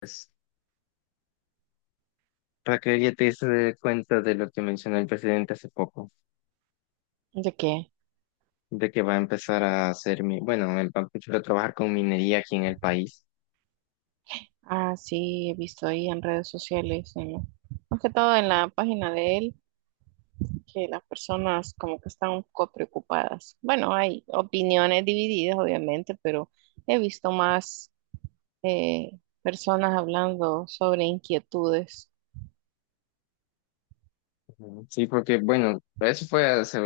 Pues, Raquel, ya te diste cuenta de lo que mencionó el presidente hace poco, ¿De qué? de que va a empezar a hacer, va a empezar a trabajar con minería aquí en el país. Ah, sí, he visto ahí en redes sociales, más que todo en la página de él, que las personas como que están un poco preocupadas. Bueno, hay opiniones divididas, obviamente, pero he visto más personas hablando sobre inquietudes. Ujú. Sí, porque, bueno, eso fue hace,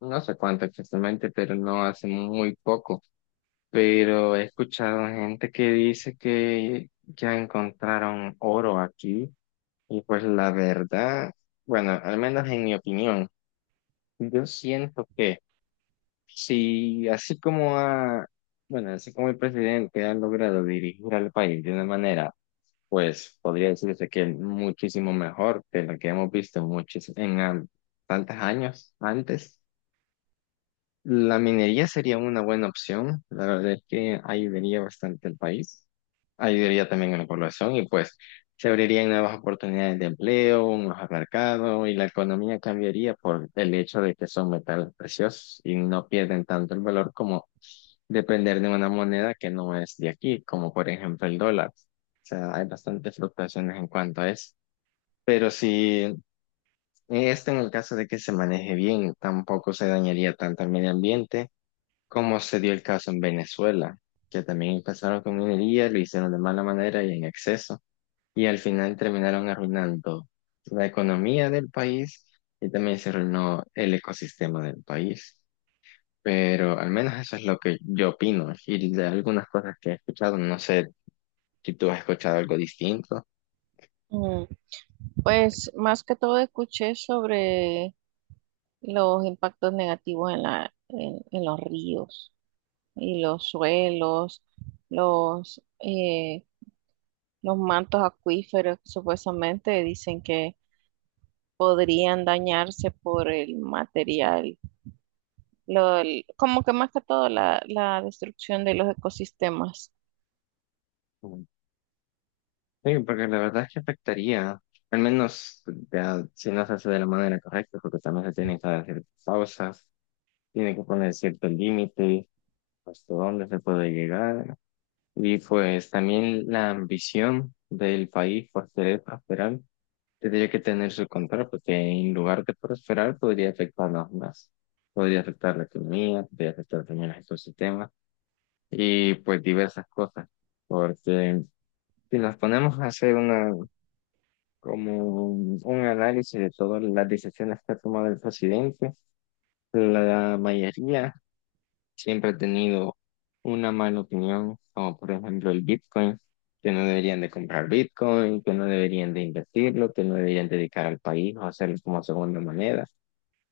no sé cuánto exactamente, pero no hace muy poco. Pero he escuchado gente que dice que ya encontraron oro aquí y pues la verdad, bueno, al menos en mi opinión, yo siento que... Si así como ha, bueno, Así como el presidente ha logrado dirigir al país de una manera, pues podría decirse que muchísimo mejor que lo que hemos visto en muchos, tantos años antes. La minería sería una buena opción. La verdad es que ayudaría bastante al país, ayudaría también a la población y pues se abrirían nuevas oportunidades de empleo, un mejor mercado y la economía cambiaría por el hecho de que son metales preciosos y no pierden tanto el valor como depender de una moneda que no es de aquí, como por ejemplo el dólar. O sea, hay bastantes fluctuaciones en cuanto a eso. Pero si esto en el caso de que se maneje bien, tampoco se dañaría tanto el medio ambiente como se dio el caso en Venezuela, que también empezaron con minería, lo hicieron de mala manera y en exceso, y al final terminaron arruinando la economía del país y también se arruinó el ecosistema del país. Pero al menos eso es lo que yo opino. Y de algunas cosas que he escuchado, no sé si tú has escuchado algo distinto. Mm, pues más que todo escuché sobre los impactos negativos en en los ríos y los suelos, los, eh, los mantos acuíferos que supuestamente dicen que podrían dañarse por el material, como que más que todo la destrucción de los ecosistemas. Mm. Sí, porque la verdad es que afectaría, al menos ya, si no se hace de la manera correcta, porque también se tienen que hacer pausas, tiene que poner cierto límite, hasta dónde se puede llegar. Y pues también la ambición del país por querer prosperar tendría que tener su control, porque en lugar de prosperar, podría afectarnos más. Podría afectar la economía, podría afectar también los ecosistemas y pues diversas cosas. Porque si nos ponemos a hacer una, como un análisis de todas las decisiones que ha tomado el presidente, la mayoría siempre ha tenido una mala opinión, como por ejemplo el Bitcoin, que no deberían de comprar Bitcoin, que no deberían de invertirlo, que no deberían dedicar al país o hacerlo como segunda moneda.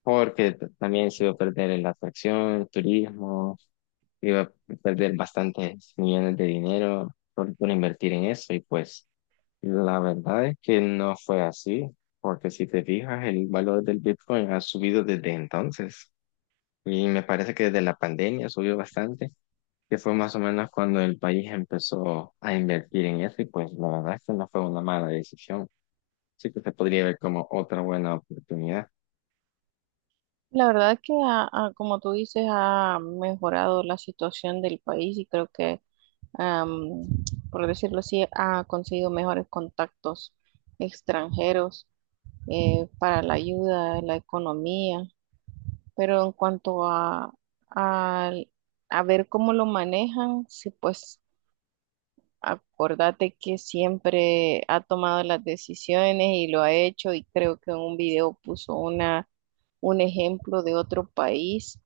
Porque también se iba a perder en la atracción, el turismo, iba a perder bastantes millones de dinero por invertir en eso y pues la verdad es que no fue así, porque si te fijas, el valor del Bitcoin ha subido desde entonces y me parece que desde la pandemia subió bastante, que fue más o menos cuando el país empezó a invertir en eso y pues la verdad es que no fue una mala decisión, sí que se podría ver como otra buena oportunidad. La verdad que, como tú dices, ha mejorado la situación del país y creo que, am, por decirlo así, ha conseguido mejores contactos extranjeros para la ayuda, la economía. Pero en cuanto al- a ver cómo lo manejan, sí, pues acordate que siempre ha tomado las decisiones y lo ha hecho y creo que en un video puso un ejemplo de otro país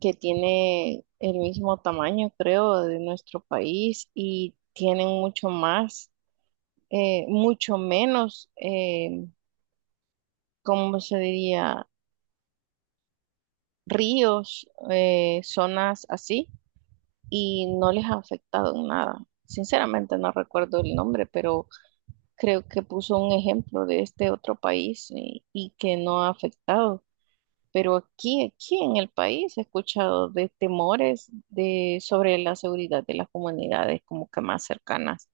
que tiene el mismo tamaño, creo, de nuestro país y tienen mucho más, mucho menos, ¿cómo se diría? Ríos, zonas así, y no les ha afectado en nada. Sinceramente no recuerdo el nombre, pero creo que puso un ejemplo de este otro país y que no ha afectado. Pero aquí en el país he escuchado de temores sobre la seguridad de las comunidades como que más cercanas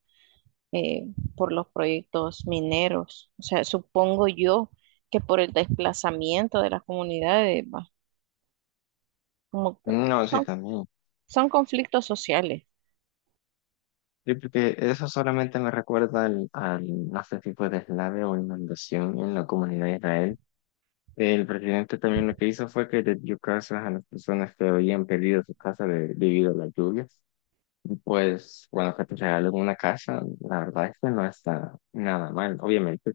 eh, por los proyectos mineros. O sea, supongo yo que por el desplazamiento de las comunidades, va, como que No, sí, son, también. son conflictos sociales. Sí, porque eso solamente me recuerda no sé si fue o inundación en la comunidad de Israel. El presidente también lo que hizo fue que le dio casas a las personas que habían perdido su casa debido a las lluvias. Pues cuando que te regalan una casa, la verdad es que no está nada mal. Obviamente,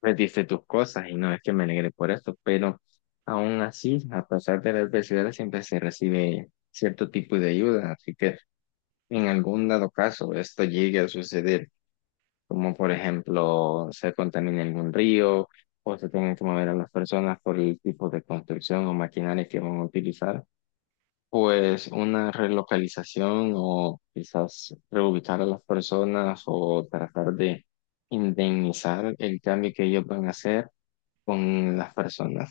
perdiste tus cosas y no es que me alegre por esto, pero aún así, a pesar de la adversidad, siempre se recibe cierto tipo de ayuda. Así que en algún dado caso esto llegue a suceder como por ejemplo se contamina algún río o se tienen que mover a las personas por el tipo de construcción o maquinaria que van a utilizar, pues una relocalización o quizás reubicar a las personas o tratar de indemnizar el cambio que ellos van a hacer con las personas.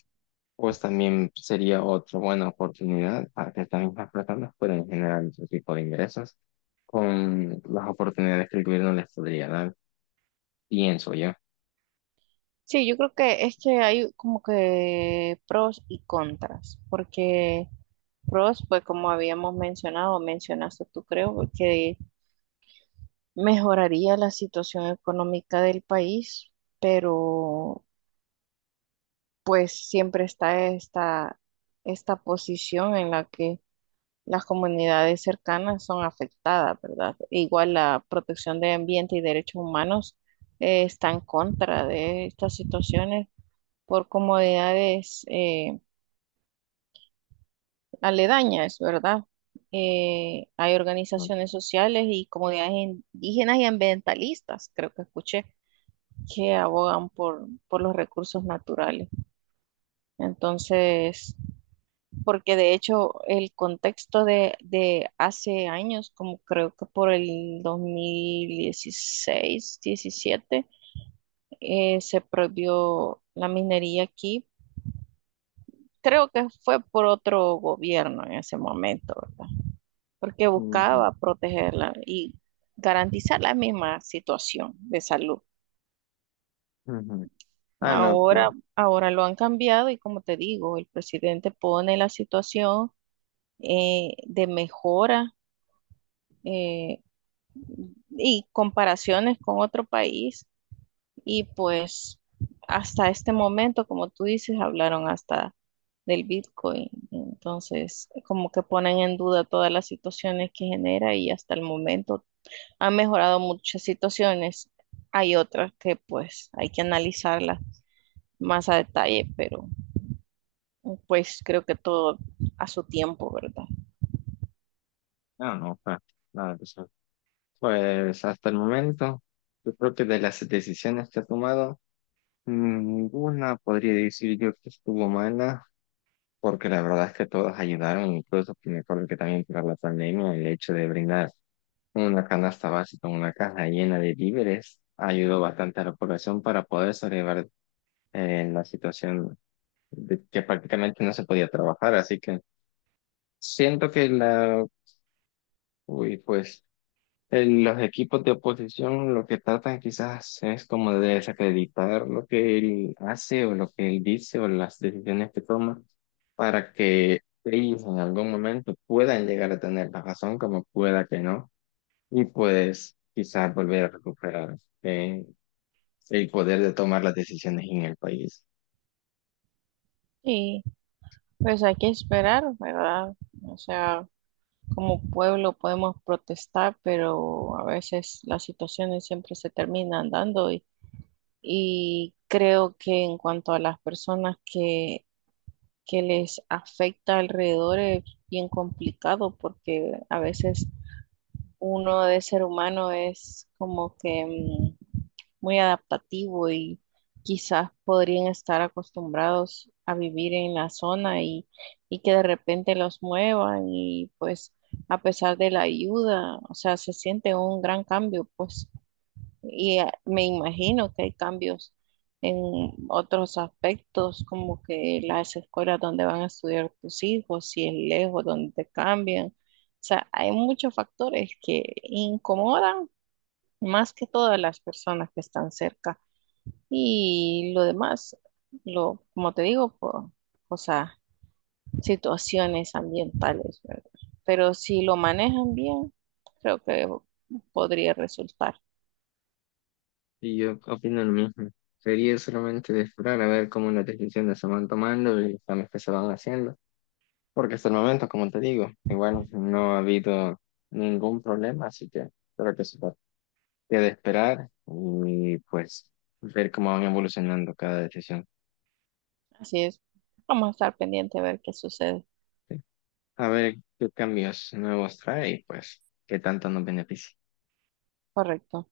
Pues también sería otra buena oportunidad para que estas mismas personas puedan generar otro tipo de ingresos con las oportunidades que el gobierno les podría dar, pienso yo. Sí, yo creo que es que hay como que pros y contras, porque pros, pues como habíamos mencionaste tú creo, que mejoraría la situación económica del país, pero pues siempre está esta posición en la que las comunidades cercanas son afectadas, ¿verdad? E igual la protección de ambiente y derechos humanos está en contra de estas situaciones por comodidades aledañas, ¿verdad? Hay organizaciones sociales y comunidades indígenas y ambientalistas, creo que escuché que abogan por los recursos naturales. Entonces, porque de hecho el contexto de hace años, como creo que por el 2016, 17, se prohibió la minería aquí. Creo que fue por otro gobierno en ese momento, ¿verdad? Porque Ujú, buscaba protegerla y garantizar la misma situación de salud. ujú. Ah, no, claro. Ahora, ahora lo han cambiado y como te digo, el presidente pone la situación de mejora, eh, y comparaciones con otro país y pues hasta este momento, como tú dices, hablaron hasta del Bitcoin. Entonces, como que ponen en duda todas las situaciones que genera y hasta el momento han mejorado muchas situaciones. Hay otras que pues hay que analizarlas más a detalle, pero... Pues creo que todo a su tiempo, ¿verdad? No, no, claro. Claro, o sea, pues hasta el momento, yo creo que de las decisiones que ha tomado, ninguna podría decir yo que estuvo mala, porque la verdad es que todas ayudaron, incluso que me acuerdo que también para la pandemia, el hecho de brindar una canasta básica, una caja llena de víveres, ayudó bastante a la población para poder sobrevivir en la situación de que prácticamente no se podía trabajar, así que siento que la... Uy, pues los equipos de oposición lo que tratan quizás es como de desacreditar lo que él hace o lo que él dice o las decisiones que toma para que ellos en algún momento puedan llegar a tener la razón como pueda que no y pues quizás volver a recuperar eh, el poder de tomar las decisiones en el país. Y pues hay que esperar, ¿verdad? O sea, como pueblo podemos protestar, pero a veces las situaciones siempre se terminan dando y creo que en cuanto a las personas que les afecta alrededor es bien complicado porque a veces uno de ser humano es como que muy adaptativo y quizás podrían estar acostumbrados a vivir en la zona y que de repente los muevan y pues a pesar de la ayuda, o sea, se siente un gran cambio, pues y me imagino que hay cambios en otros aspectos, como que las escuelas donde van a estudiar tus hijos, si es lejos, donde te cambian. O sea, hay muchos factores que incomodan más que todas las personas que están cerca. Y lo demás, como te digo, o sea, situaciones ambientales, ¿verdad? Pero si lo manejan bien, creo que podría resultar. Y yo opino lo mismo. Sería solamente de esperar a ver cómo las decisiones se van tomando y los cambios que se van haciendo. Porque hasta el momento, como te digo, igual no ha habido ningún problema, así que creo que eso queda esperar y pues ver cómo van evolucionando cada decisión. Así es. Vamos a estar pendiente a ver qué sucede. ¿Sí? A ver qué cambios nuevos trae y pues qué tanto nos beneficia. Correcto.